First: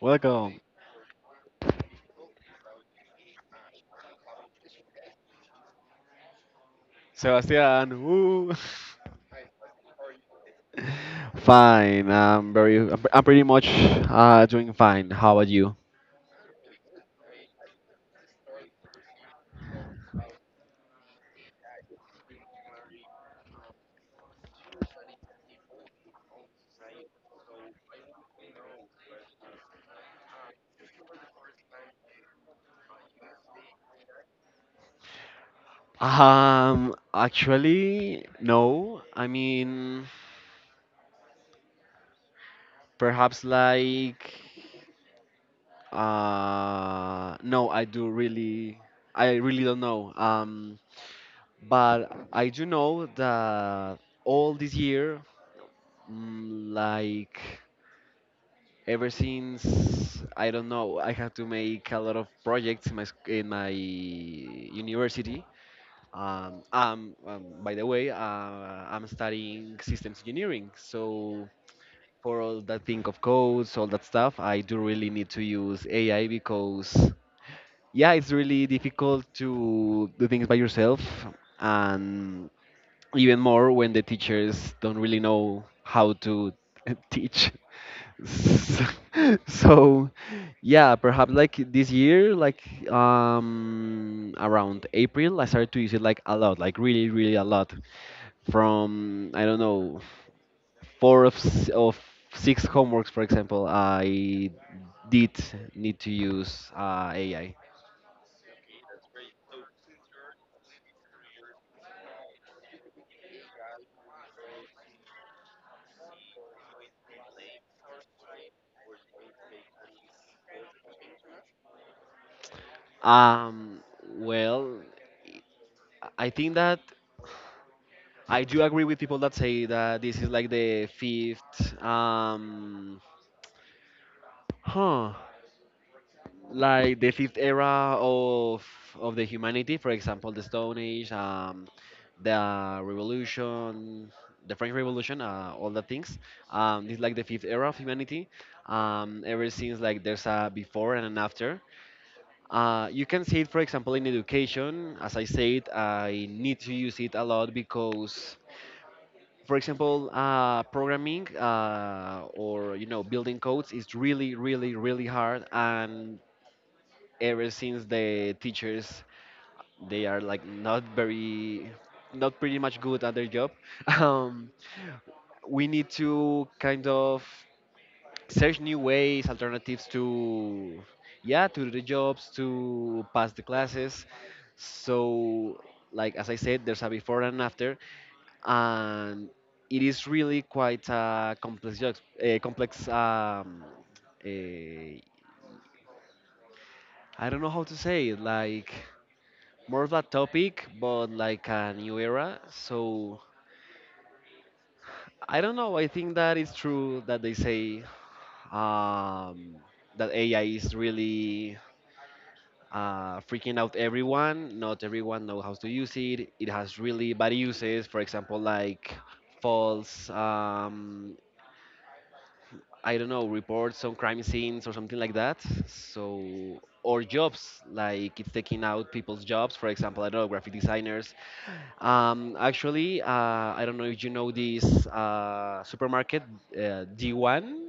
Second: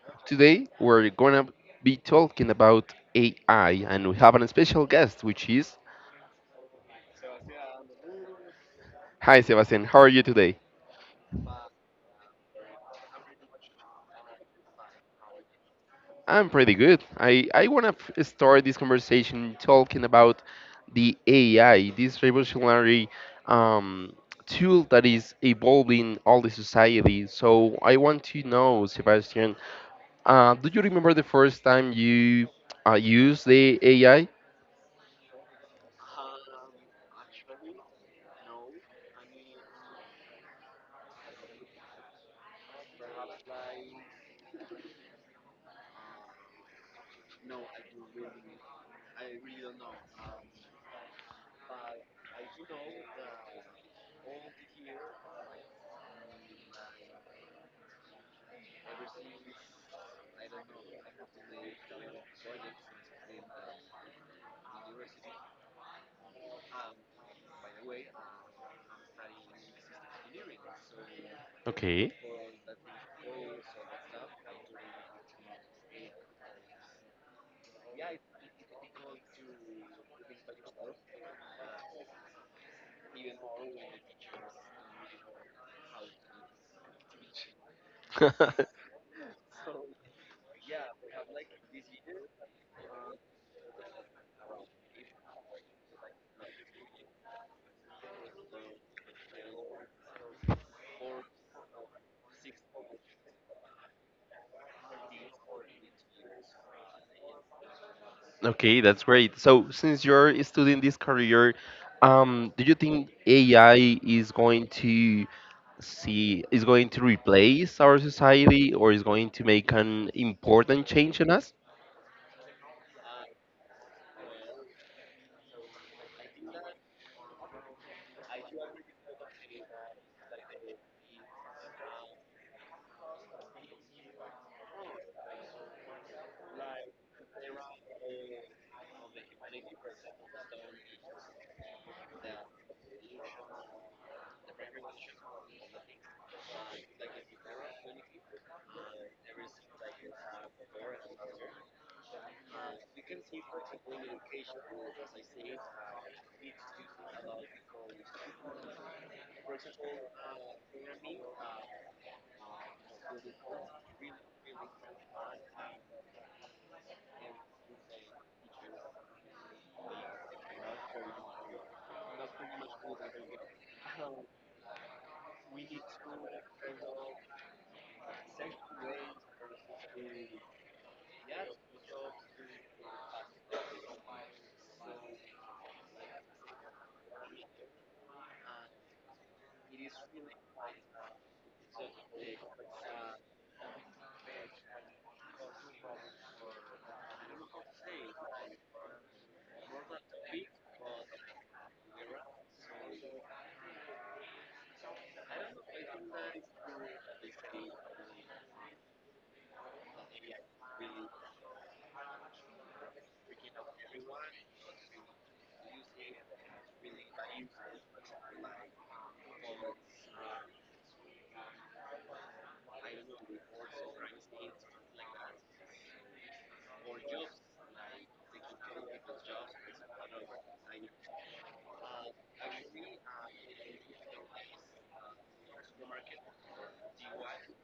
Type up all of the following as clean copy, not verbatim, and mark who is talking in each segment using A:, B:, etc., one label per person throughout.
A: Welcome,
B: Today we're gonna be talking about AI, and we have a special guest which is...
A: Sebastian. Woo.
B: Hi Sebastian, how are you today?
A: Fine. I'm pretty much doing fine. How about you?
B: I'm pretty good. I wanna start this conversation talking about the AI, this revolutionary um, tool that is evolving all the society. So I want to know, Sebastian, do you remember the first time you used the AI?
A: Actually, no. I mean, perhaps like. No, I do really. I really don't know. But I do know that all this year, mm, like ever since I don't know, I have to make a lot of projects in my in my university. By the way, I'm studying systems engineering, so
B: Okay.
A: for all that thing of codes, all that stuff, I do really need to use AI because yeah, it's really difficult to do things by yourself, and even more when the teachers don't really know how to teach. So, so, yeah, perhaps like this year, like around April, I started to use it like a lot, like really, really a lot. From I don't know, four of six homeworks, for example, I did need to use AI.
B: Okay, that's great. So, since you're studying this career, do you think AI is going to see is going to replace our society, or is going to make an important change in us?
A: Um, well, I think that I do agree with people that say that this is like the fifth, huh, like the fifth era of the humanity. For example, the Stone Age, the Revolution, the French Revolution, all the things. This is like the fifth era of humanity. Ever since, like, there's a before and an after. You can see it, for example, in education. As I said, I need to use it a lot because, for example, programming or you know building codes is really, really, really hard. And ever since the teachers, they are like not very, not pretty much good at their job. Um, we need to kind of search new ways, alternatives to, yeah, to do the jobs, to pass the classes. So, like as I said, there's a before and after, and it is really quite a complex, job, a complex. A, I don't know how to say it, like more of a topic, but like a new era. So I don't know. I think that it's true that they say um, that AI is really freaking out everyone. Not everyone know how to use it. It has really bad uses. For example, like false, I don't know, reports on crime scenes or something like that. So or jobs, like it's taking out people's jobs. For example, I don't know, graphic designers. Um, actually, uh, I don't know if you know this supermarket, D1.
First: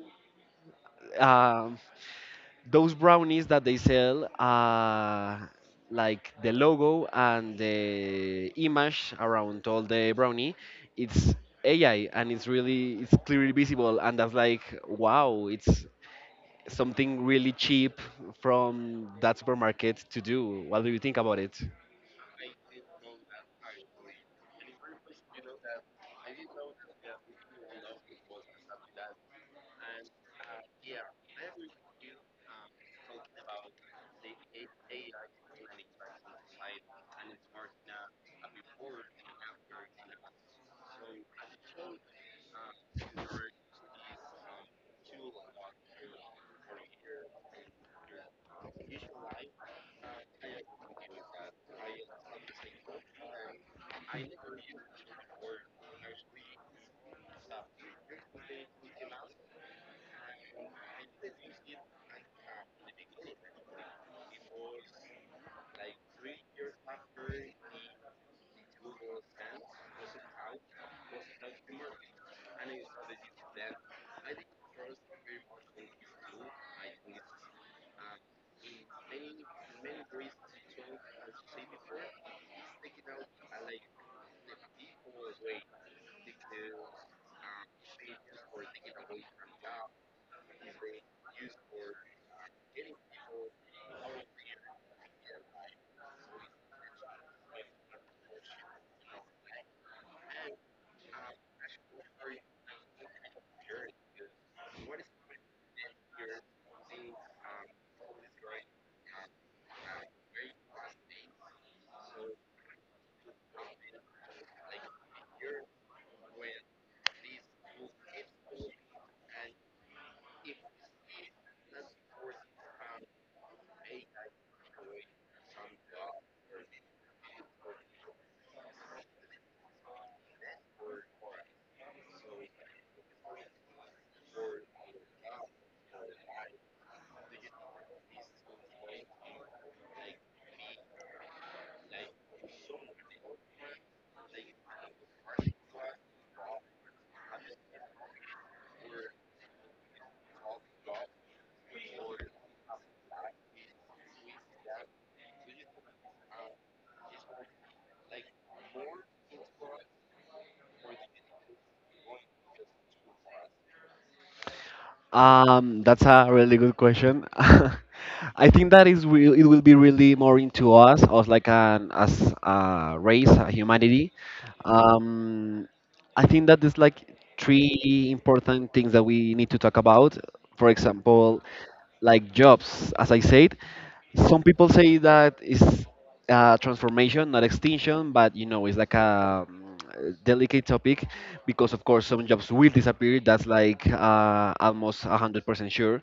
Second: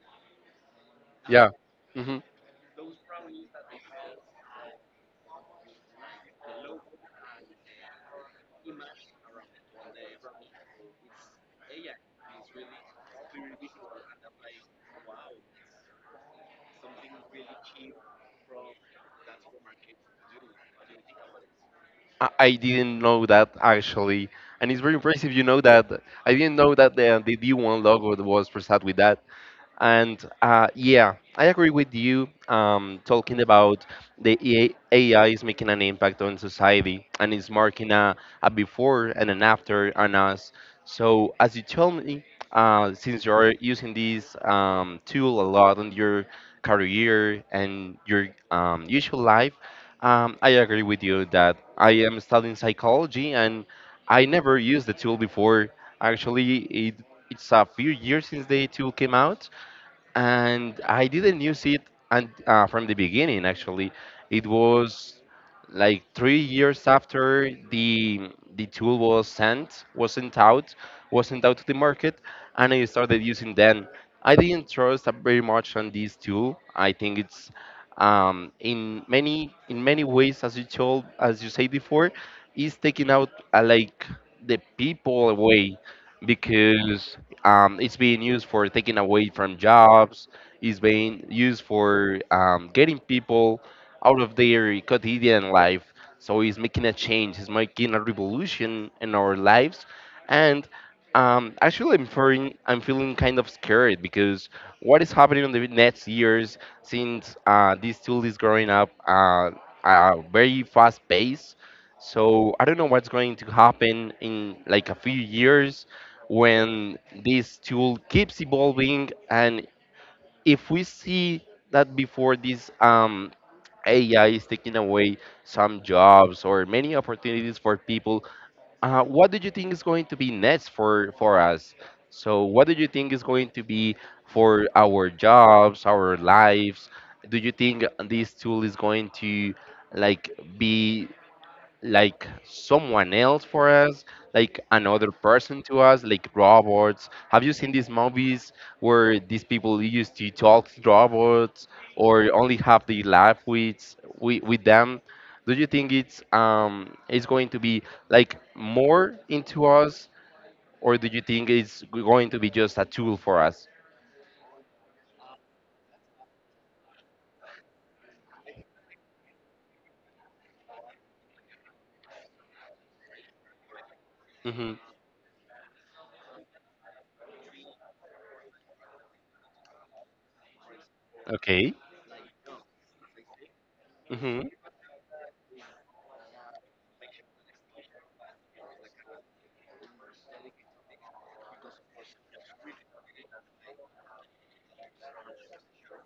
B: Yeah.
A: Um,
B: Hmm.
A: those brownies that they sell like the logo and the image around all the brownie, it's AI, and it's really, it's clearly visible, and that's like wow, it's something really cheap from that supermarket to do. What do you think about it?
B: I didn't know that actually, and it's very impressive. You know that I didn't know that the D1 logo was presented with that. And yeah, I agree with you, talking about the EA AI is making an impact on society, and it's marking a before and an after on us. So, as you tell me, since you're using this tool a lot in your career and your usual life, I agree with you that I am studying psychology, and I never used the tool before. Actually, it's a few years since the tool came out, and I didn't use it. And from the beginning actually it was like 3 years after the tool was sent out to the market, and I started using then. I didn't trust very much on this tool. I think it's in many ways, as you told as you said before, is taking out, like, the people away, because it's being used for taking away from jobs. It's being used for getting people out of their quotidian life. So it's making a change. It's making a revolution in our lives. And actually, I'm feeling kind of scared, because what is happening in the next years, since this tool is growing up at a very fast pace. So I don't know what's going to happen in like a few years when this tool keeps evolving. And if we see that before this, AI is taking away some jobs or many opportunities for people, what do you think is going to be next for us? So, what do you think is going to be for our jobs, our lives? Do you think this tool is going to, like, be like someone else for us, like another person to us, like robots? Have you seen these movies where these people used to talk to robots, or only have the laugh with with them? Do you think it's, it's going to be like more into us, or do you think it's going to be just a tool for us?
A: That's a really good question. I think that is will, it will be really more into us, us like an as a race, a humanity.
B: Hmm.
A: Um, I think that there's like three important things that we need to talk about. For example,
B: Okay.
A: like jobs, as I said, some
B: Hmm.
A: people say that it's transformation, not extinction, but you know, it's like a delicate topic because, of course, some jobs will disappear. That's like almost 100% sure.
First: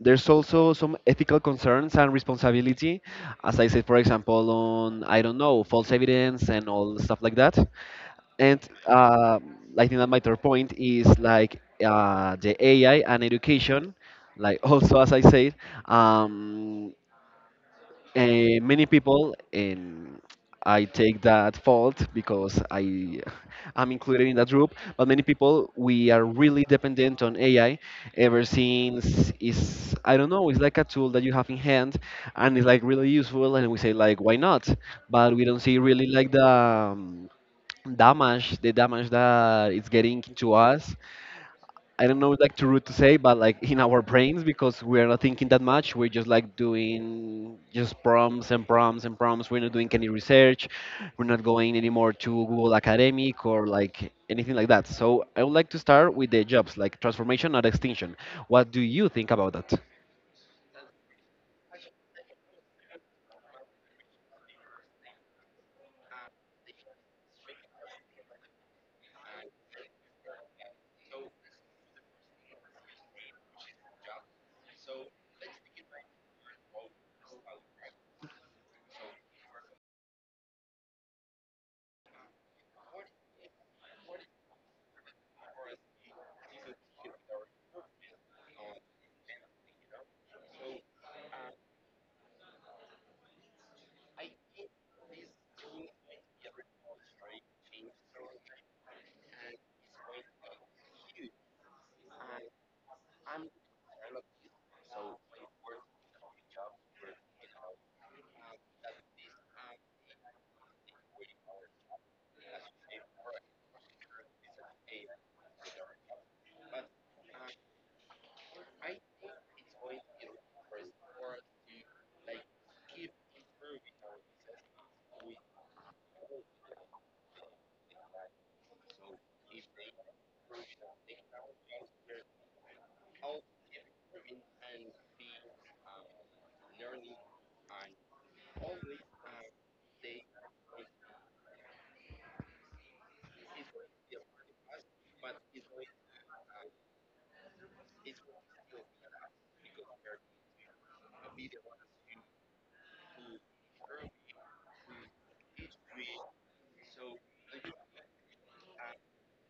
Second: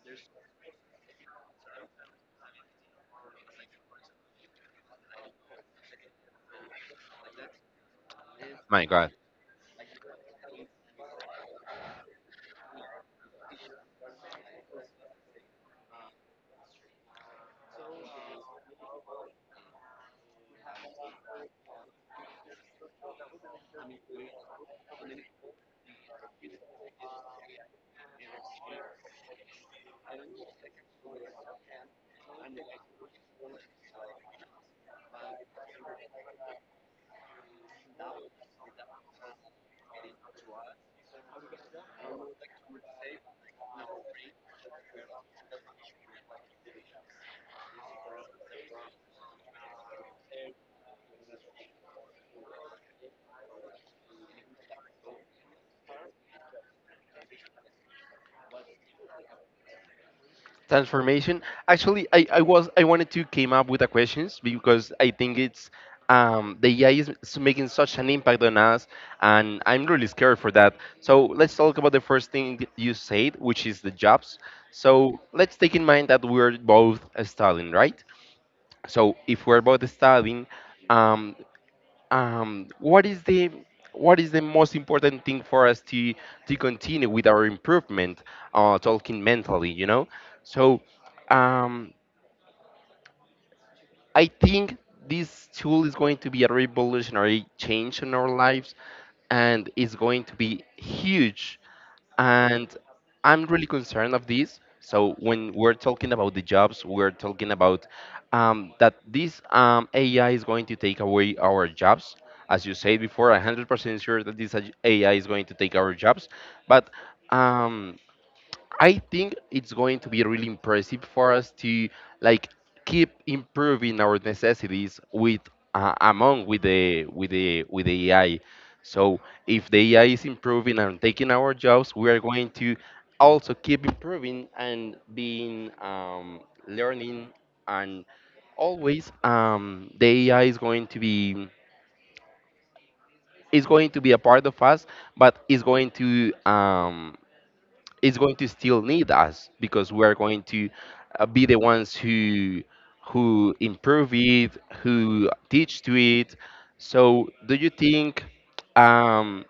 A: There's also some ethical concerns and responsibility, as I said, for example, on I don't know false evidence and all stuff like that. And
B: My God.
A: uh, I think that my third point is like the AI and education, like also as I said, um, many people, and I take that fault because I am included in that group. But many people, we are really dependent on AI ever since is I don't know. It's like a tool that you have in hand, and it's like really useful. And we say like, why not? But we don't see really like the damage, the damage that it's getting to us. I don't know, like too rude to say, but like in our brains because we're not thinking that much. We're just like doing just prompts and prompts and prompts. We're not doing any research. We're not going anymore to Google Academic or like anything like that. So I would like to start with the jobs, like transformation, not extinction. What do you think about that?
B: Transformation. Actually, I was... I wanted to came up with the questions, because I think it's, the AI is making such an impact on us, and I'm really scared for that. So let's talk about the first thing you said, which is the jobs. So let's take in mind that we're both studying, right? So if we're both studying, um, what is the... what is the most important thing for us to continue with our improvement, talking mentally, you know. So um, I think this tool is going to be a revolutionary change in our lives, and it's going to be huge. And I'm really concerned of this. So when we're talking about the jobs, we're talking about, that this, AI is going to take away our jobs. As you said before, 100% sure that this AI is going to take our jobs. But um, I think it's going to be really impressive for us to, like, keep improving our necessities with, among with the AI. So if the AI is improving and taking our jobs, we are going to also keep improving and being, learning. And always, the AI is going to be... is going to be a part of us, but is going to, it's going to still need us, because we're going to, be the ones who improve it, who teach to it. So, do you think, um,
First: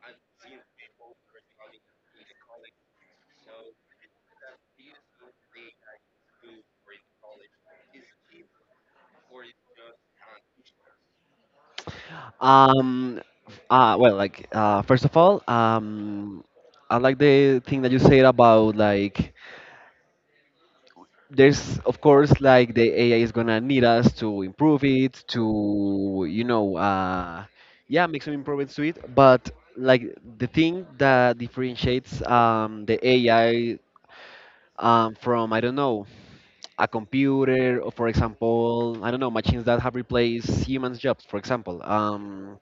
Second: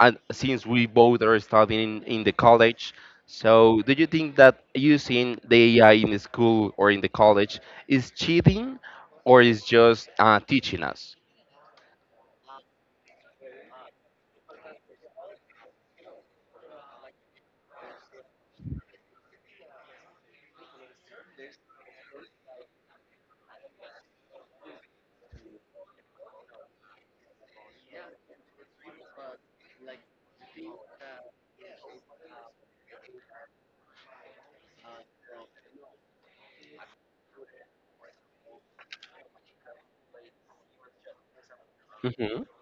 B: and since we both are studying in the college, so do you think that using the AI in the school or in the college is cheating, or is just teaching us?
A: Um, First of all, I like the thing that you said about like there's of course like the AI is gonna need us to improve it, to you know, yeah, make some improvements to it. But like the thing that differentiates the AI from I don't know a computer, or for example I don't know, machines that have replaced humans' jobs. For example,
B: Hmm.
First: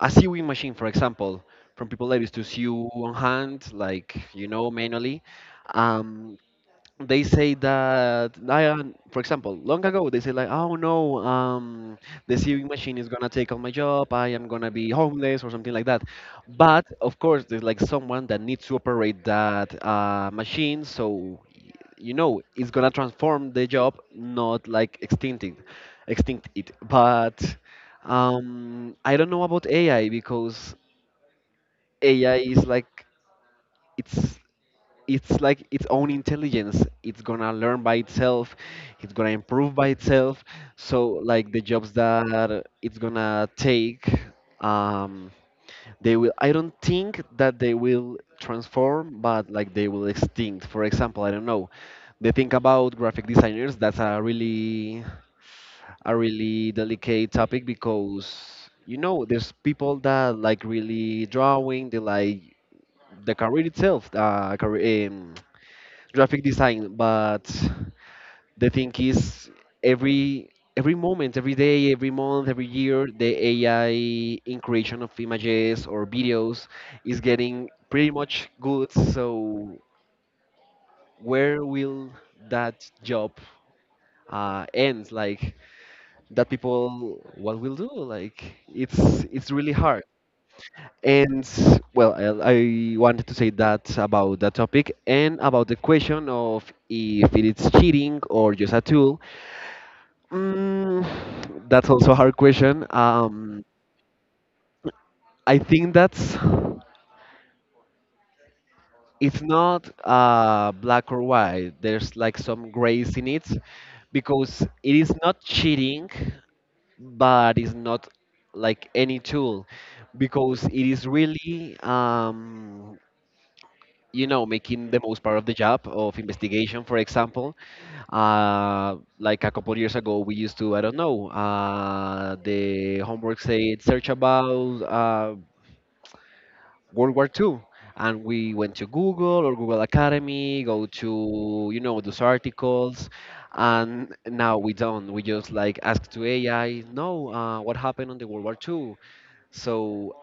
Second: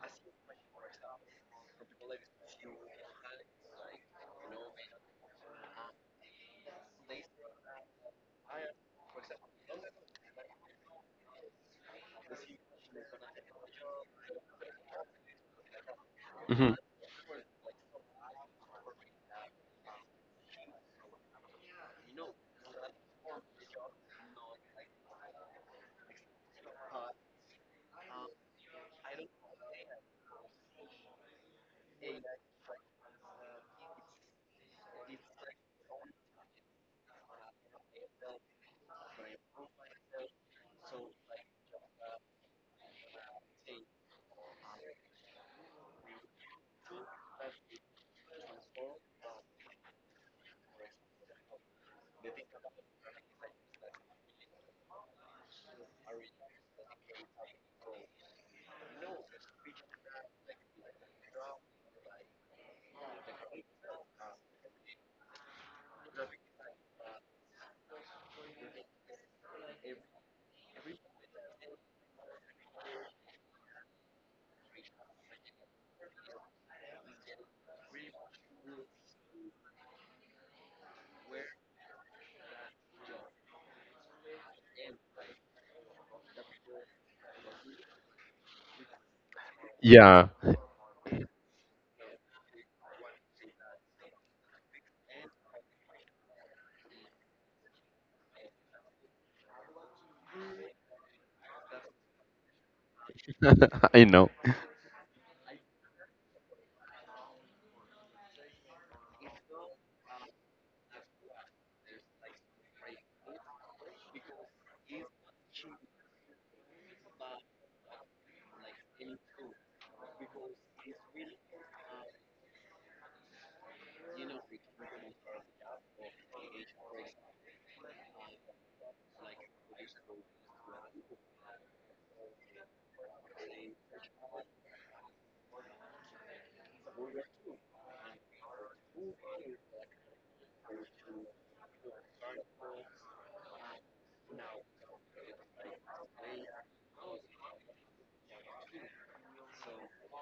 A: a sewing machine, for example, from people that used to sew on hand, like you know, manually. Um, they say that for example, long ago they say like, oh no, the sewing machine is gonna take all my job. I am gonna be homeless or something like that.
B: Hmm.
A: But of course, there's like someone that needs to operate that machine, so you know it's gonna transform the job, not like extinct it. But I don't know about AI because AI is like it's it's like its own intelligence. It's gonna learn by itself, it's gonna improve by itself. So like the jobs that it's gonna take, um they will, I don't think that they will transform, but like they will extinct. For example, I don't know, they think about graphic designers. That's a really, a really delicate topic because you know there's people that like really drawing, they like the career itself, graphic design. But the thing is, every every moment, every day, every month, every year, the AI in creation of images or videos is getting pretty much good. So where will that job end? Like that people, what will do? Like it's really hard.
B: Yeah.
A: And well, I wanted to say that about that topic and about the question of if it's cheating or just a tool. Mm, that's also a hard question.
B: I know.
A: I think that's, it's not black or white. There's like some grays in it, because it is not cheating, but it's not like any tool because it is really you know making the most part of the job of investigation. For example, like a couple years ago we used to I don't know, the homework said search about World War II, and we went to Google or Google Academy, go to you know those articles. And now we don't, we just like ask to AI. No, what happened on the World War II? So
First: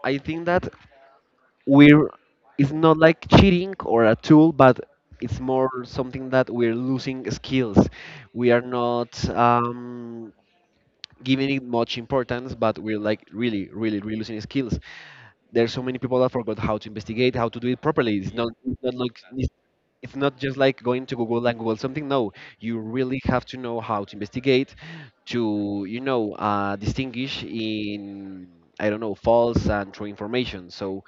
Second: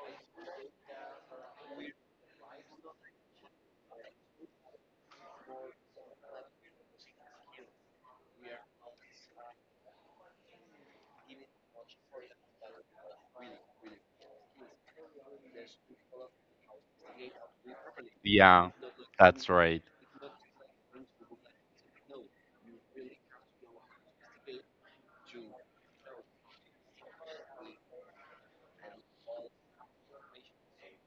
A: I think that we're it's not like cheating or a tool, but it's more something that we're losing skills. We are not giving it much importance, but we're like really, really, really losing skills. There's so many people that forgot how to investigate, how to do it properly. It's not,
B: Yeah,
A: it's not like,
B: that's right.
A: it's not just like going to Google and google something. No, you really have to know how to investigate, to you know distinguish in I don't know false and true information. So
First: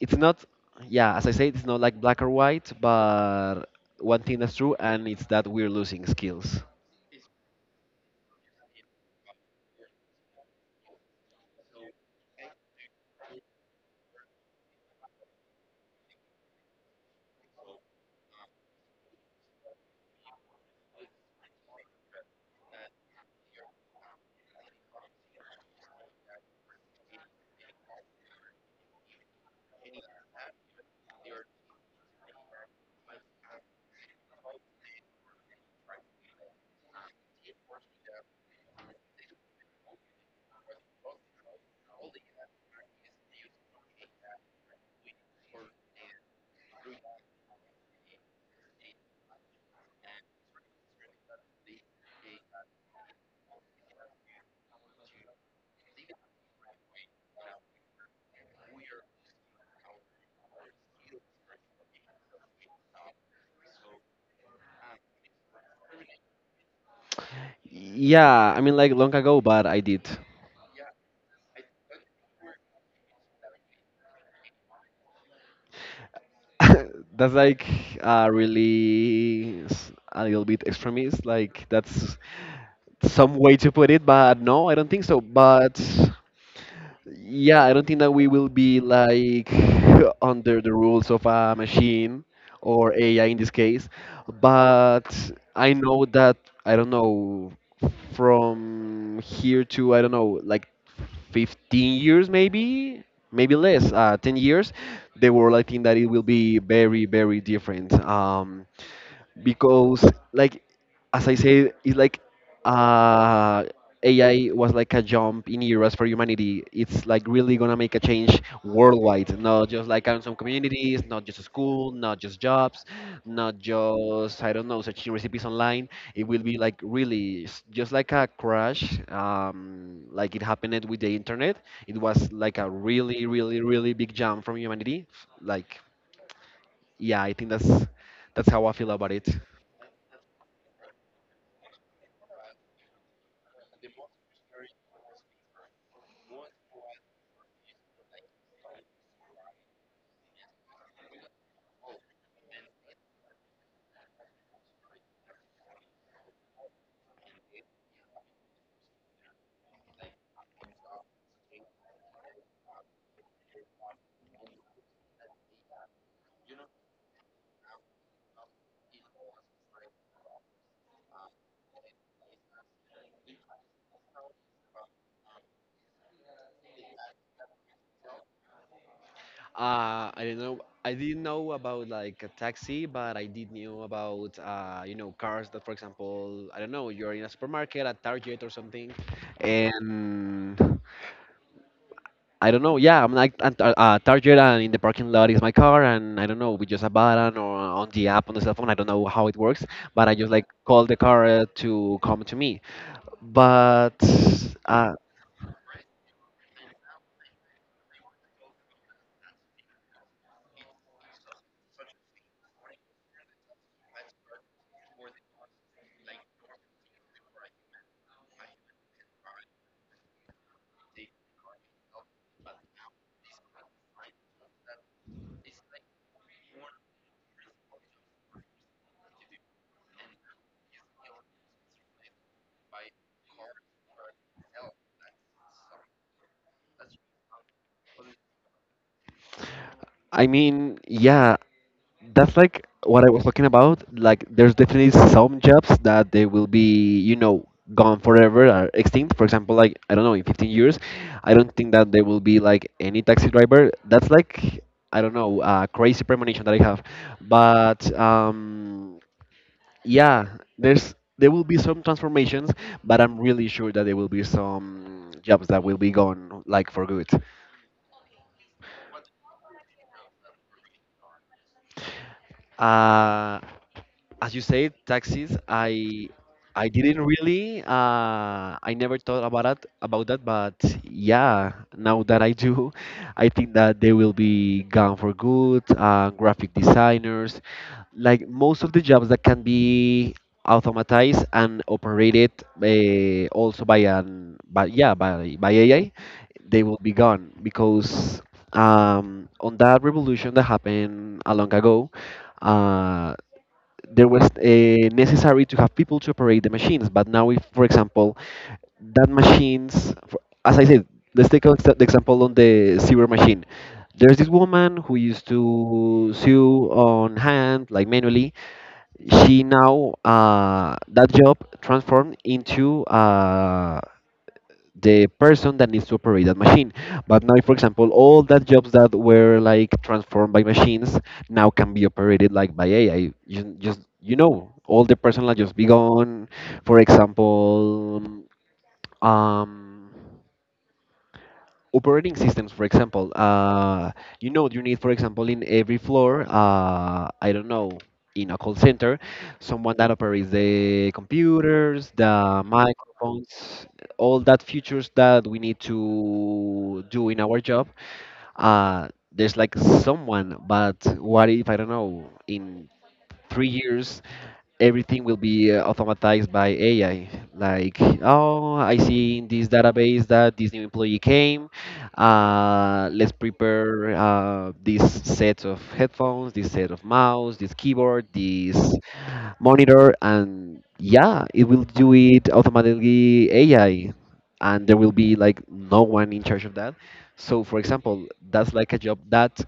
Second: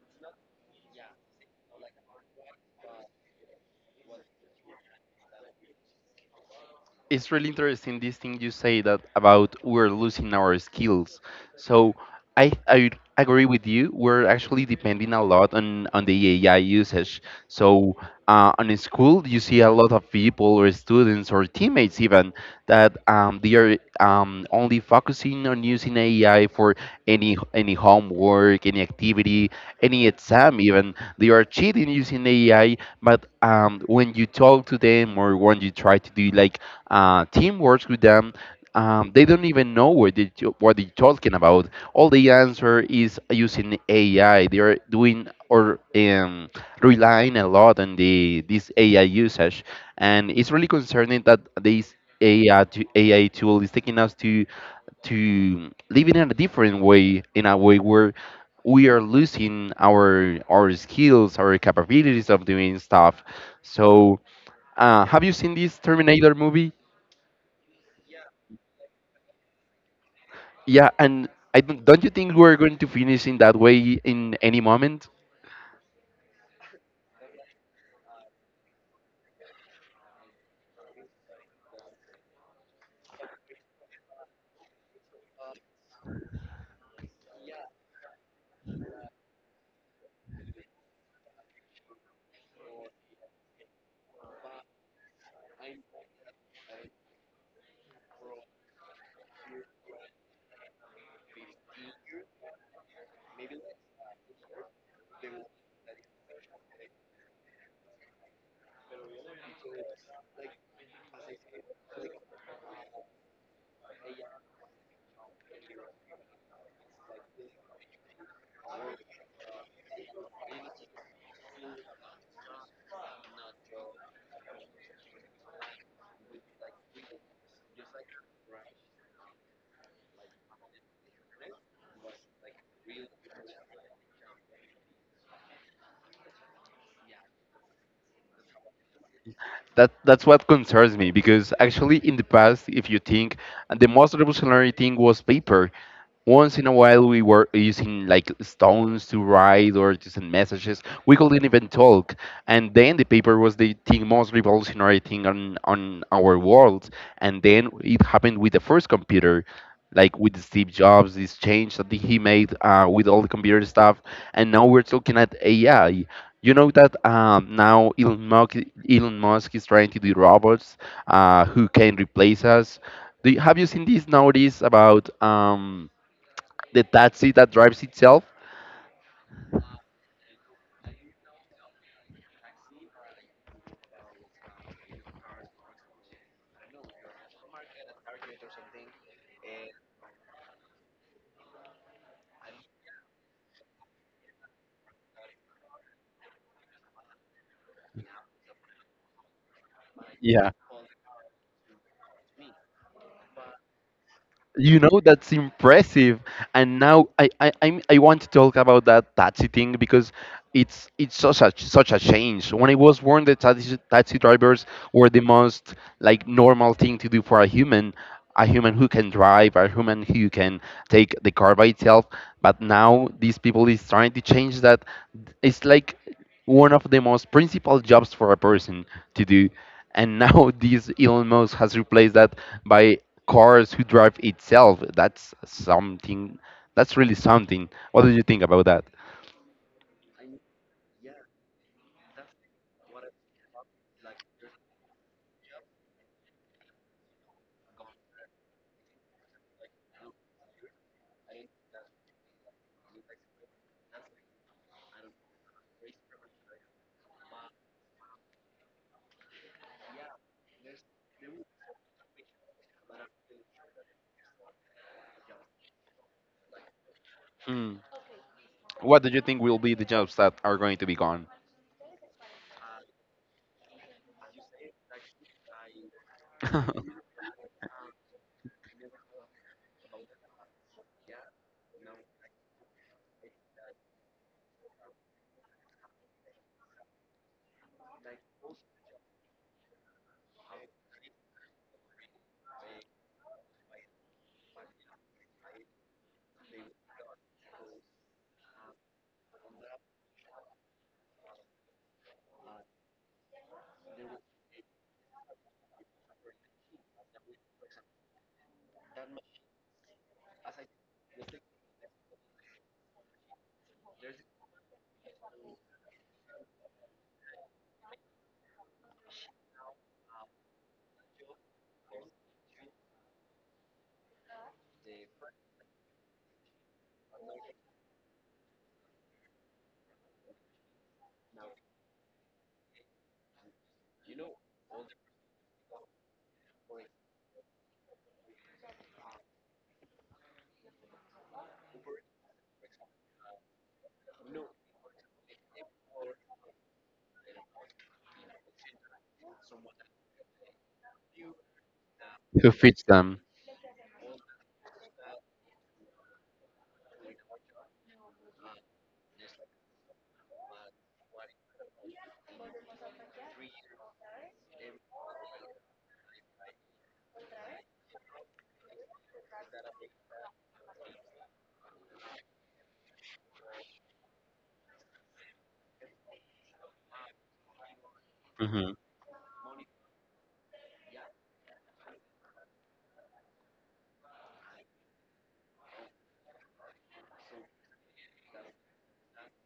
A: it's not, yeah, as I said, it's not like black or white, but one thing that's true, and it's that we're losing skills.
B: It's really interesting this thing you say that about we're losing our skills. So I agree with you. We're actually depending a lot on the AI usage. So, on a school, you see a lot of people or students or teammates, even that, they are, only focusing on using AI for any homework, any activity, any exam. Even they are cheating using AI. But when you talk to them, or when you try to do like team works with them. They don't even know what, what they're talking about. All the answer is using AI. They are doing or, relying a lot on the this AI usage, and it's really concerning that this AI tool is taking us to living in a different way, in a way where we are losing our skills, our capabilities of doing stuff. So, have you seen this Terminator movie?
A: Yeah, I mean like long ago, but I did.
B: Yeah, and I don't you think we're going to finish in that way in any moment?
A: That's like really a little bit extremist, like that's some way to put it, but no, I don't think so. But yeah, I don't think that we will be like under the rules of a machine or AI in this case, but I know that I don't know, from here to I don't know like 15 years maybe, maybe less 10 years, the world, I think that it will be very, very different. Because like as I say, it's like uh, AI was like a jump in eras for humanity. It's like really gonna make a change worldwide, not just like on some communities, not just school, not just jobs, not just I don't know searching recipes online. It will be like really just like a crash, like it happened with the internet. It was like a really, really, really big jump from humanity. Like yeah, I think that's how I feel about it.
B: That that's what concerns me, because actually in the past, if you think, the most revolutionary thing was paper. Once in a while, we were using like stones to write or to send messages. We couldn't even talk. And then the paper was the thing most revolutionary thing on our world. And then it happened with the first computer, like with Steve Jobs, this change that he made with all the computer stuff. And now we're talking at AI. You know that, now Elon Musk, Elon Musk is trying to do robots who can replace us. Do you, have you seen this nowadays about? The taxi that drives itself.
A: I didn't know. I didn't know about like a taxi, but I did know about you know cars that, for example, I don't know, you're in a supermarket at Target or something, and I don't know. Yeah, I'm like at Target, and in the parking lot is my car, and I don't know, we just a button or on the app on the cell phone. I don't know how it works, but I just like
B: Yeah.
A: call the car to come to me. But
B: You
A: uh,
B: know, that's impressive. And now I want to talk about that taxi thing, because it's such a such a change. When I was born, the taxi drivers were the most, like, normal thing to do for a human who can drive, a human who can take the car by itself. But now these people is trying to change that. It's like one of the most principal jobs for a person to do. And now this Elon Musk has replaced that by cars who drive itself. That's something. That's really something. What do you think about that?
A: I mean, yeah, that's like what I was talking about. Like, there's definitely some jobs that they will be, you know, gone forever or extinct. For example, like I don't know, in 15 years, I don't think that there will be like any taxi driver. That's like I don't know, a crazy premonition that I have. But yeah, there will be some transformations, but I'm really sure that there will be some jobs that will be gone like for good.
B: Hmm. What do you think will be the jobs that are going to be gone?
A: Uh, as you say, taxis. I
B: Who
A: I didn't really. I never thought about that. About that, but yeah, now that I do, I think that they will be gone for good. Graphic designers, like most of the jobs that can be automatized and operated also by an but yeah by AI, they will be gone because on that revolution that happened a long ago. Uh, there was necessary to have people to operate the machines. But now, if, for example, that machines, for, as I said, let's take an exa- the example on the sewer machine. There's this woman who used to sew on hand, like manually. She now that job transformed into the person that needs to operate that machine. But now, for example, all that jobs that were like transformed by machines now can be operated like by AI. You, just you know, all the person just be gone. For example, um, operating systems for example you know you need for example in every floor I don't know, in a call center, someone that operates the computers, the
B: fits them?
A: microphones, all that features that we need to do in our job. There's like someone, but what if I don't know in 3 years everything will be automatized by AI. Like, oh, I see in this database that this new employee came. Let's prepare this set of headphones, this set of mouse, this keyboard, this monitor, and yeah, it will do it automatically AI, and there will be like no one in charge of that. So, for example, that's like a job that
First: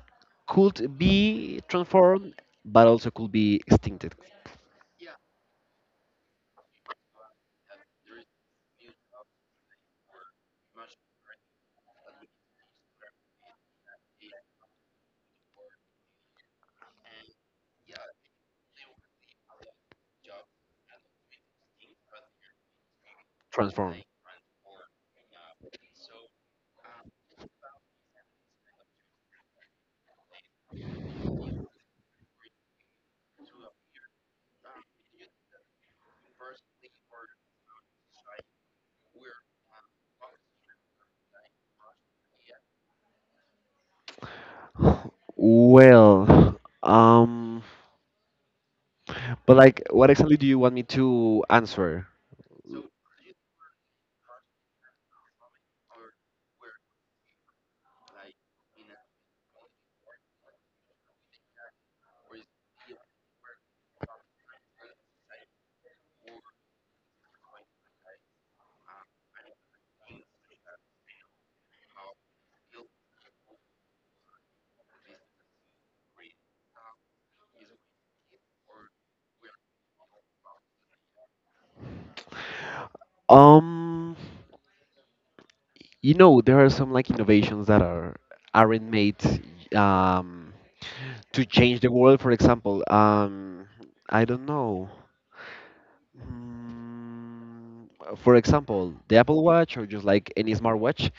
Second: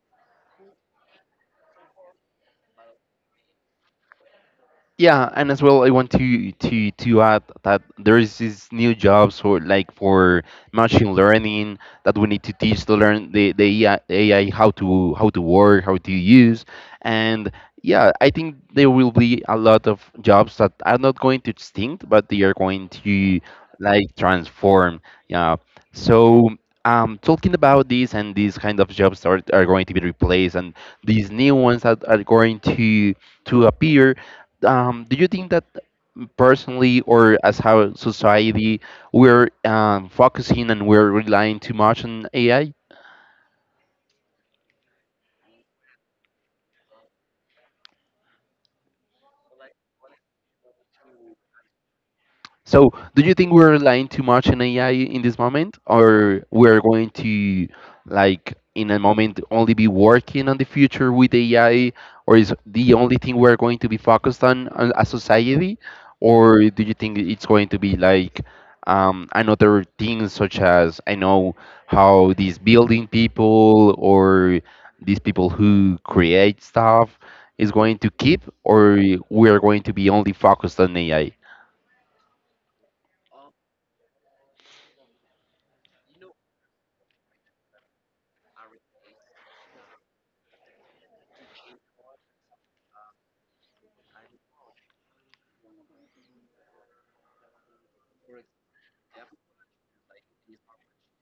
A: could be transformed, but also could be extincted,
B: Yeah, and as well, I want to add that there is these new jobs for, like, for machine learning that we need to teach to learn the AI, how to work, how to use, and yeah, I think there will be a lot of jobs that are not going to extinct, but they are going to,
A: transformed.
B: like, transform. Yeah, so. Talking about this, and these kind of jobs are going to be replaced, and these new ones that are going to appear, do you think that personally or as how society we're, focusing and we're relying too much on AI?
A: Well, um, but like, what exactly do you want me to answer?
B: So, do you think we're relying too much on AI in this moment, or we're going to, like, in a moment, only be working on the future with AI, or is the only thing we're going to be focused on as society, or do you think it's going to be like, another things, such as, I know, how these building people or these people who create stuff is going to keep, or we're going to be only focused on AI?
A: Um, you know, there are some like innovations that are aren't made um to change the world. For example, I don't know. Mm, for example, the Apple Watch or just like any smartwatch.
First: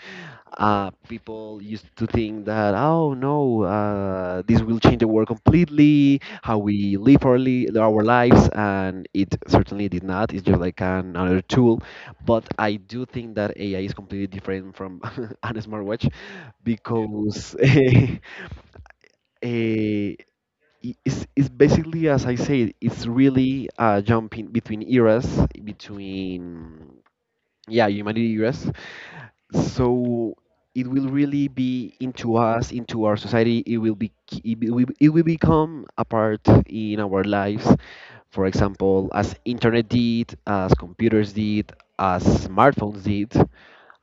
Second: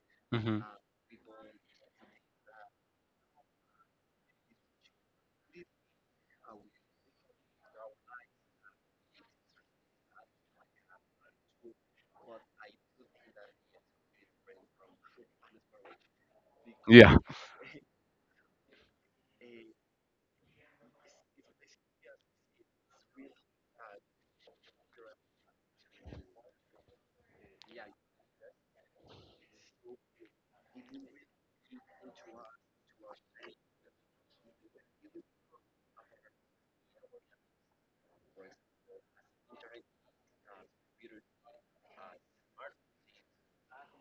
A: People used to think that oh no, this will change the world completely, how we live our lives, and it certainly did not. It's just like another tool, but I do think that AI is completely different from a smartwatch
B: Yeah.
A: because eh, it's basically as I said, it's really jumping between eras, between yeah humanity eras. So it will really be into us, into our society. It will be, it will become a part in our lives, for example as internet did, as computers did, as smartphones did,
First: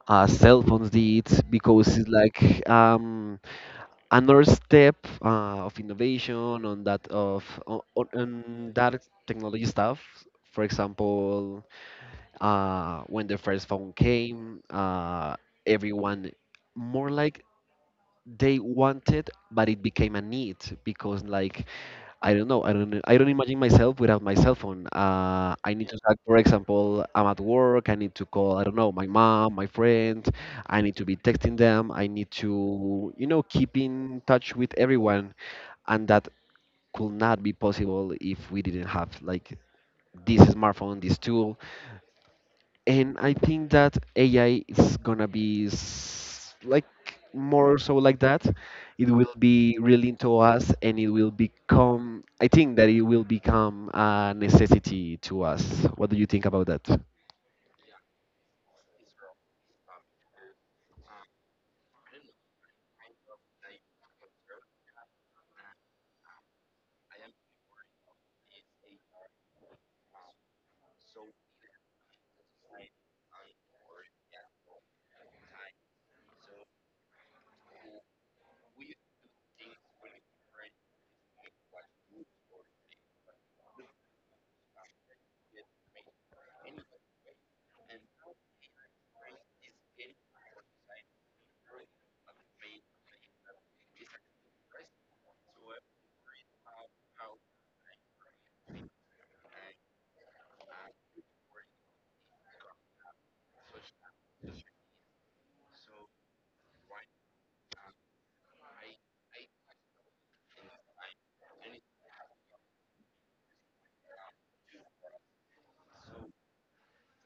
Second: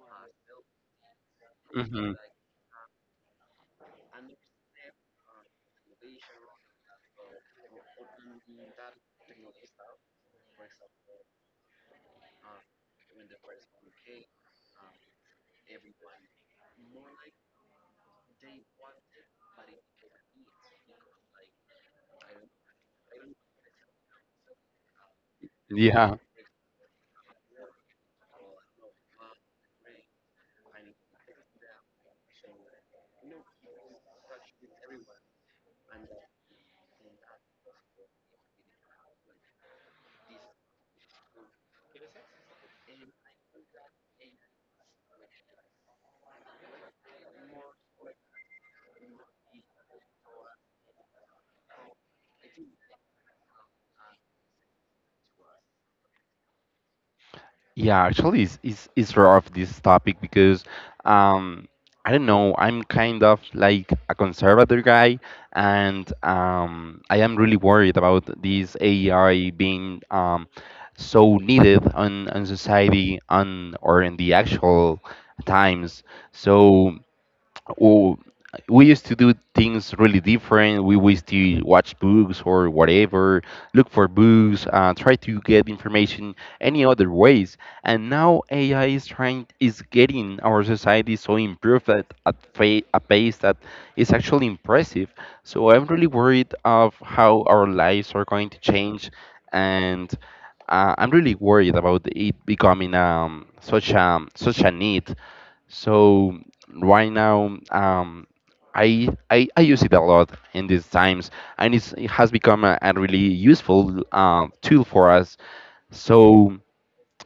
A: as cell phones did, because it's
B: Hmm.
A: like um, another step of innovation on that of on on that technology stuff. For example, when the first phone came, everyone more like they wanted, but it became a need because, like, I don't know, I don't imagine myself without my cell phone. I need to, like,
B: Yeah.
A: for example, I'm at work. I need to call, I don't know, my mom, my friend. I need to be texting them. I need to, you know, keep in touch with everyone, and that could not be possible if we didn't have like this smartphone, this tool. And I think that AI is gonna be s- like more so like that. It will be really into us, and it will become. I think that it will become a necessity to us. What do you think about that?
B: Yeah. Actually, it's rare of this topic, because, um, I don't know. I'm kind of like a conservative guy, and, I am really worried about this AI being, so needed on society on or in the actual times. So... Well, we used to do things really different. We used to watch books or whatever, look for books, try to get information any other ways. And now AI is trying is getting our society so improved at a pace that is actually impressive. So I'm really worried of how our lives are going to change, and I'm really worried about it becoming such a need. So right now I use it a lot in these times, and it has become a really useful tool for us. So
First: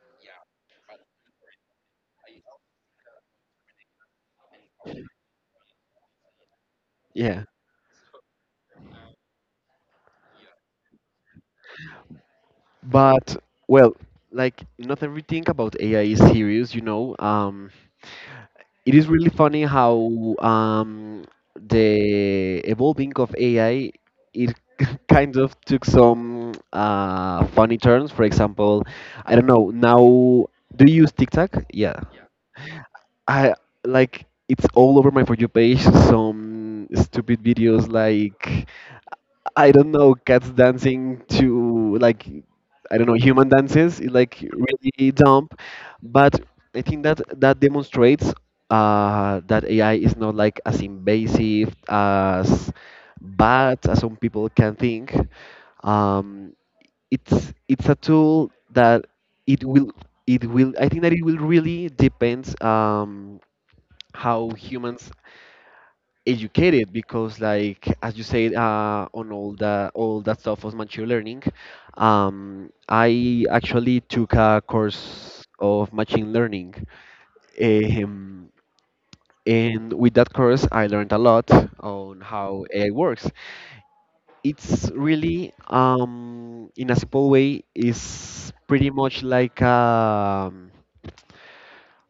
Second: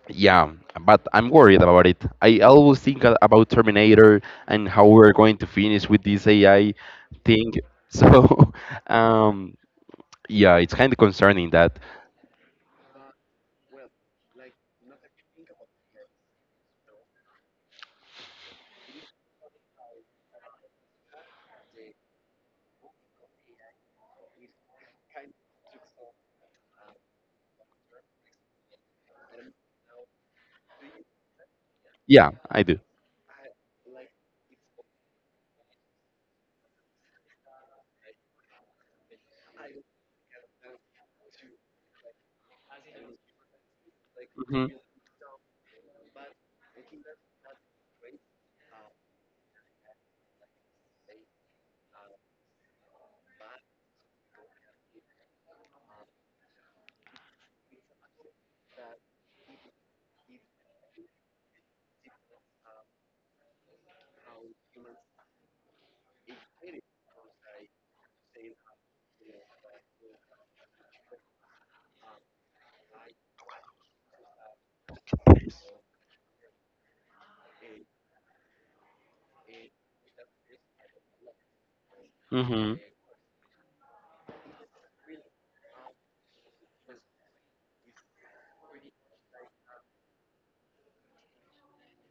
B: yeah, but I'm worried about it. I always think about Terminator and how we're going to finish with this AI
A: Yeah,
B: thing. So um, yeah, it's kind of concerning that.
A: but well, like not everything about AI is serious, you know. It is really funny how the evolving of AI, it kind of took some funny turns. For example, I don't know now. Do you use TikTok? Yeah,
B: Yeah, I do.
A: I like it's all over my for you page. Some stupid videos like I don't know, cats dancing to like I don't know human dances is like
B: Hmm.
A: really dumb, but I think that that demonstrates that AI is not like as invasive as bad as some people can think. Um, it's a tool that it will it will I think that it will really depends how humans educated because like as you said on all the all that stuff was machine learning. I actually took a course of machine learning. um, and with that course I learned a lot on how AI works. It's really in a simple way is pretty much like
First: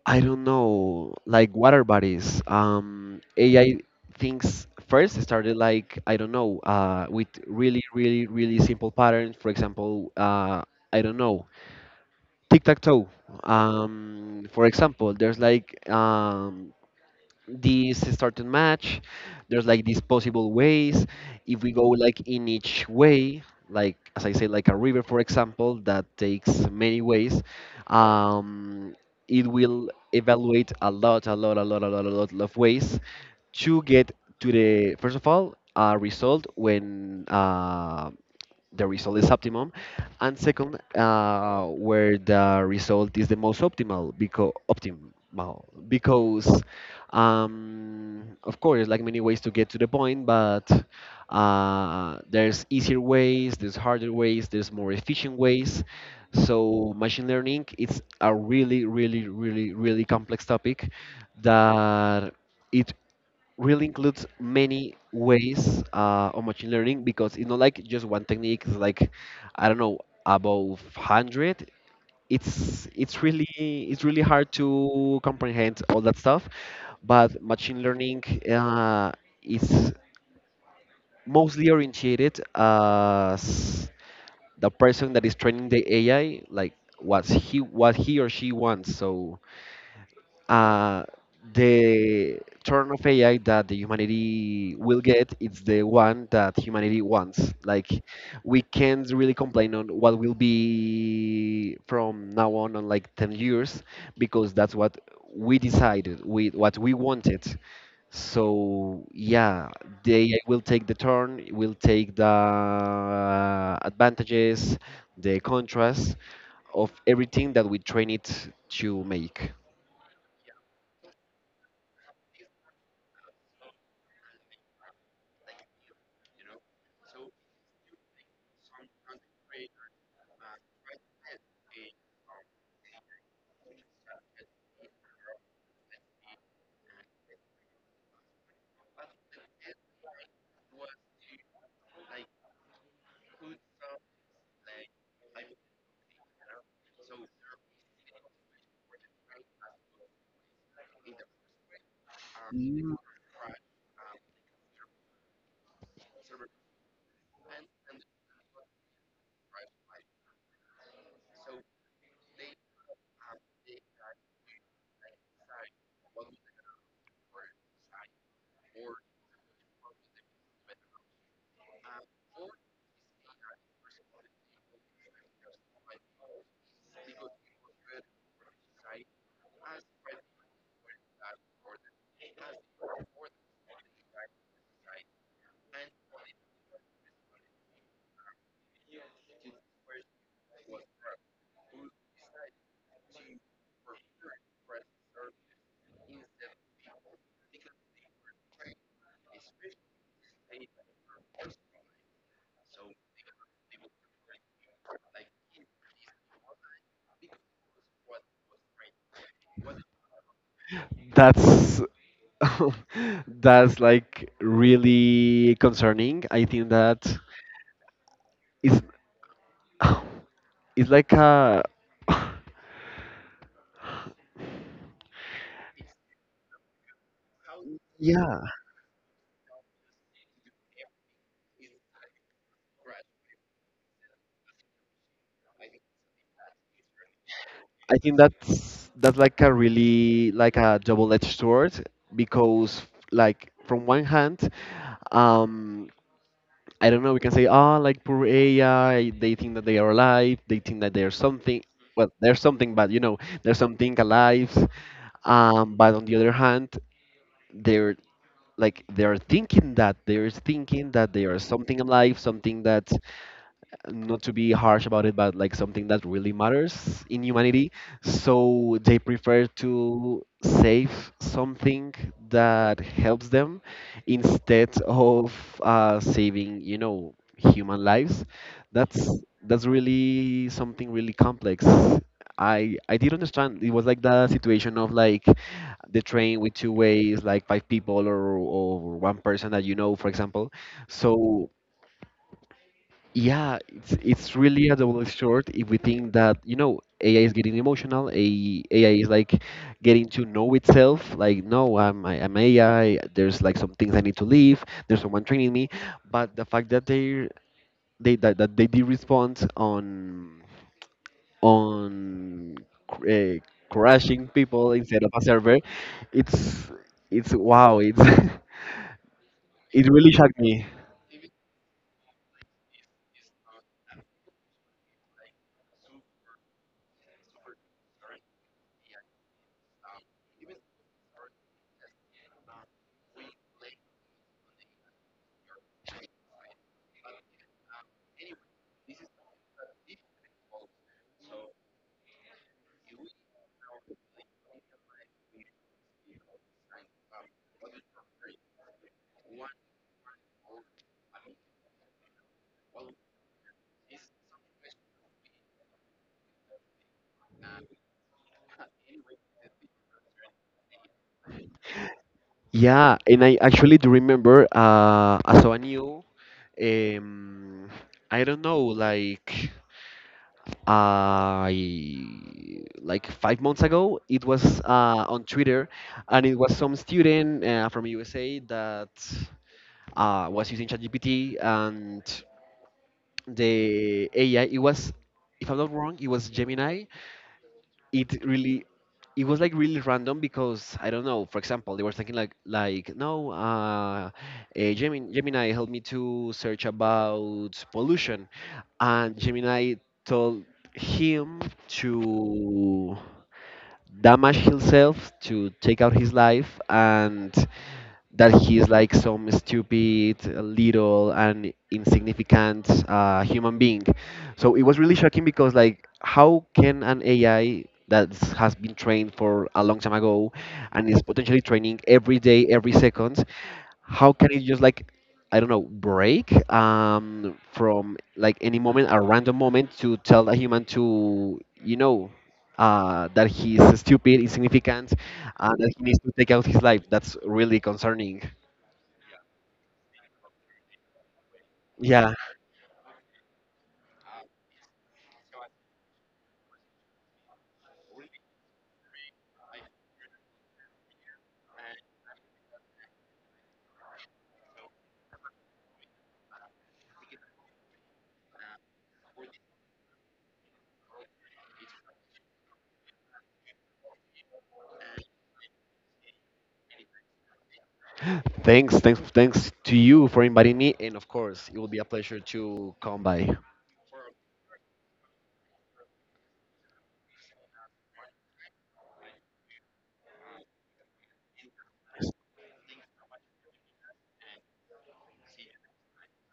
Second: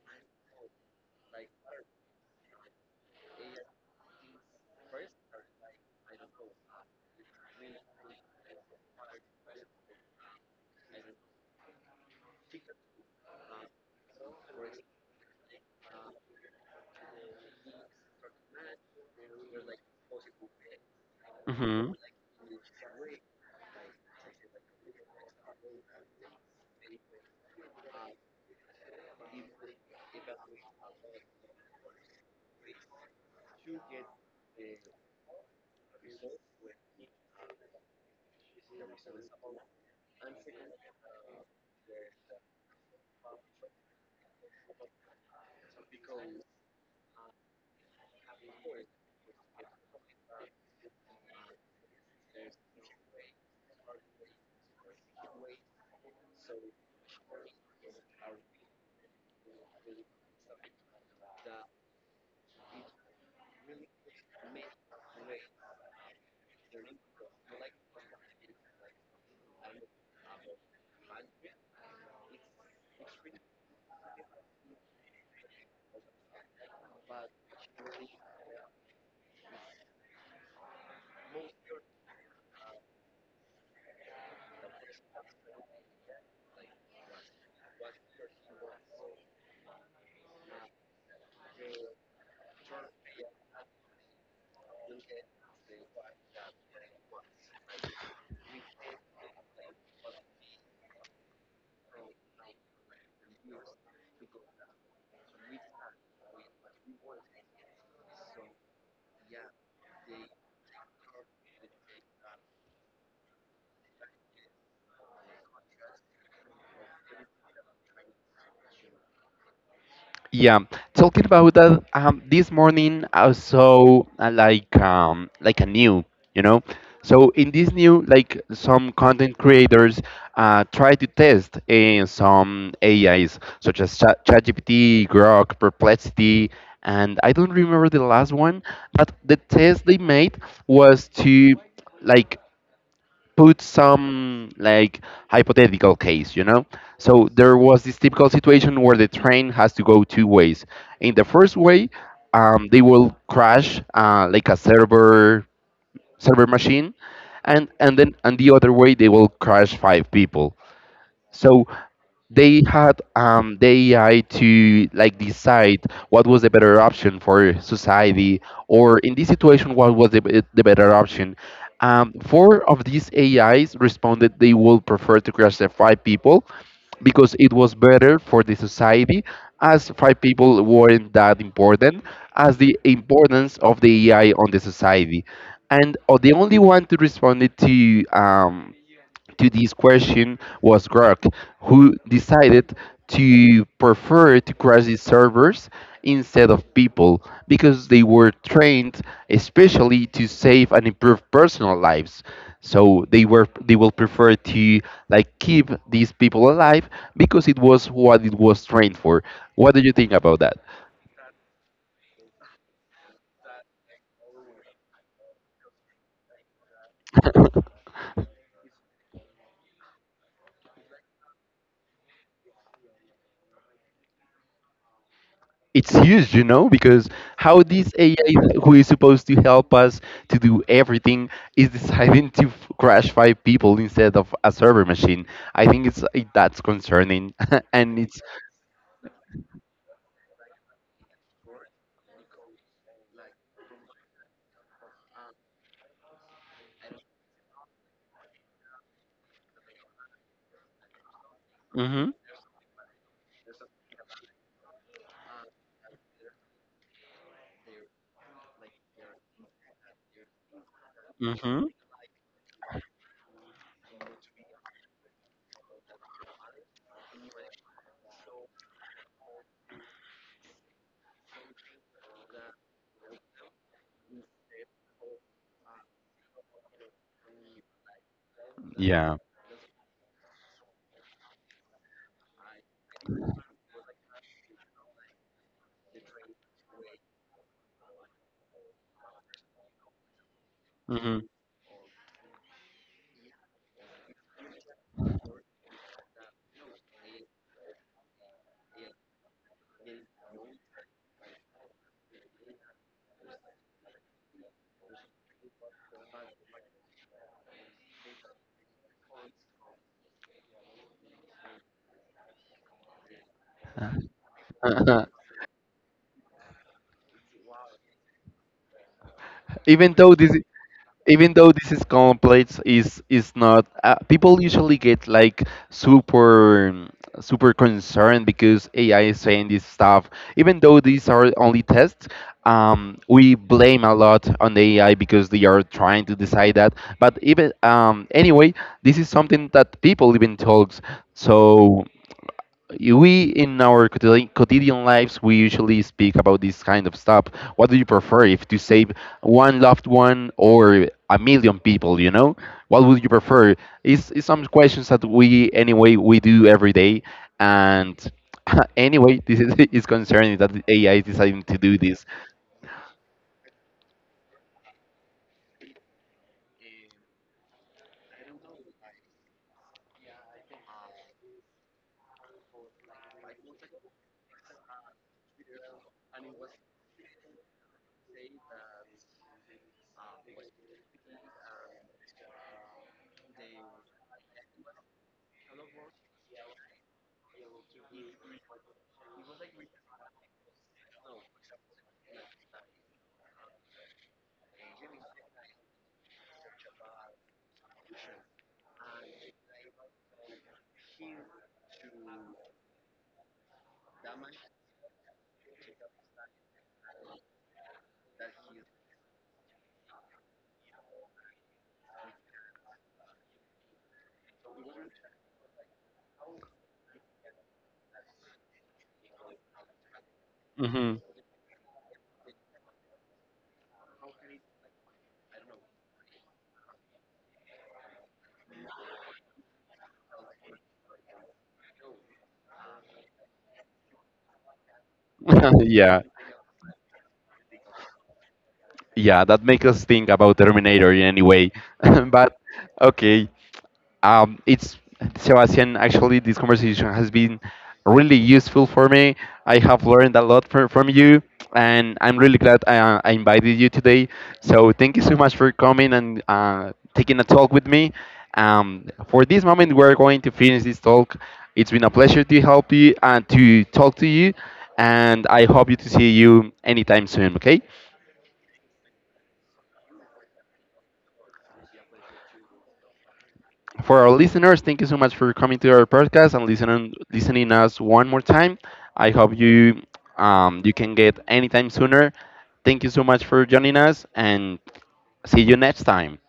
A: I don't know, like water bodies. AI things first started like I don't know, with really, really, really simple patterns. For example, I don't know, tic tac toe. For example, there's like this certain match, there's like these possible ways if we go
B: Hmm.
A: like in each way, like as I say like a river for example that takes many ways. um, it will evaluate a lot a lot a lot a lot a lot of ways to get to the first of all result, when the result is optimum, and second where the result is the most optimal, because optimal because of course like many ways to get to the point, but there's easier ways, there's harder ways, there's more efficient ways. So machine learning it's a really really really really complex topic that it really includes many ways of machine learning because it's not like just one technique. It's like I don't know above hundred. It's really, it's really hard to comprehend all that stuff, but machine learning uh, is mostly orientated as the person that is training the AI like what he or she wants. So uh, the turn of AI that the humanity will get, it's the one that humanity wants. Like we can't really complain on what will be from now on like 10 years because that's what we decided, we what we wanted. So yeah, the AI will take the turn, will take the advantages, the contrast of everything that we train it to make.
B: Yeah, talking about that, this morning I saw like a new, you know. So in this new, like some content creators try to test some AIs such as ChatGPT, Grok, Perplexity, and I don't remember the last one. But the test they made was to like put some like hypothetical case, you know? So there was this typical situation where the train has to go two ways. In the first way, they will crash like a server machine, and then and the other way they will crash five people. So they had the AI to like decide what was the better option for society, or in this situation, what was the better option. Four of these AIs responded they would prefer to classify people because it was better for the society, as five people weren't that important, as the importance of the AI on the society. And the only one to respond to this question was Grok, who decided to prefer to crash these servers instead of people because they were trained especially to save and improve personal lives. So they will prefer to like keep these people alive because it was what it was trained for. What do you think about that?
A: That's that's like really concerning. I think that is it's like a
B: It's huge, you know, because how this AI
A: yeah.
B: who is supposed to help us to do everything is deciding to crash five people instead of a server machine. I think that's concerning,
A: I
B: and
A: think
B: it's.
A: that's like a really like a double-edged sword because like from one hand, um, I don't know, we can say ah like poor AI, they think that they are alive, they think that they are something.
B: Hmm.
A: Well, there's something, but you know, there's something alive. But on the other hand, they're like they're thinking that they are
B: Hmm.
A: something alive, something that, not to be harsh about it, but like something that really matters in humanity. So they prefer to save something that helps them instead of saving, you know, human lives. That's
B: Yeah.
A: that's really something really complex. I did understand. It was like the situation of like the train with two ways, like five people or one person that you know, for example.
B: Hmm.
A: So yeah, it's really a double sword if we think that, you know, AI is getting emotional, A AI is like getting to know itself, like, no, I'm AI, there's like some things I need to leave, there's someone training me, but the fact that that they did respond on on uh, crashing people instead of a server, it's it's wow, it's it
B: Even
A: really
B: though this
A: shocked me.
B: Even though this is complex is not people usually get like super super concerned because AI is saying this stuff, even though these are only tests. We blame a lot on the AI because they are trying to decide that, but even anyway, this is something that people even talks, so we in our quotidian lives we usually speak about this kind of stuff. What do you prefer, if to save one loved one or a million people, you know, what would you prefer? Is some questions that we anyway we do every day, and anyway this is, is concerning that the AI is deciding to do this.
A: Yeah, and I actually do remember so I saw a new um I don't know like I like 5 months ago. It was on Twitter and it was some student from USA that was using ChatGPT, and the AI it was, if I'm not wrong, it was Gemini. It really, it was like really random because I don't know. For example, they were thinking like no, eh, Gemini, helped me to search about pollution, and Gemini told him to damage himself to take out his life, and that he's like some stupid, little, and insignificant human being. So it was really shocking because, like, how can an AI that has been trained for a long time ago and
B: Hmm.
A: is potentially training every day, every second, how can it just like I don't know, break from like any moment, a random moment, to tell a human to, you know, that he's stupid, insignificant, and that he needs
B: Yeah,
A: to take out his life. That's really concerning.
B: yeah, that makes us think about Terminator in any way.
A: Yeah,
B: But okay. It's Sebastian. Actually, this conversation has been really useful for me. I have learned a lot from you, and I'm really glad I invited you today. So thank you so much for coming and taking a talk with me. For this moment, we're going to finish this talk. It's been a pleasure to help you and to talk to you, and I hope you to see you anytime soon. Okay.
A: thanks to you for inviting me, and of course, it will be a pleasure to come by.
B: For our listeners, thank you so much for coming to our podcast and listening us one more time. I hope you you can get anytime sooner. Thank you so much for joining us and see you next time.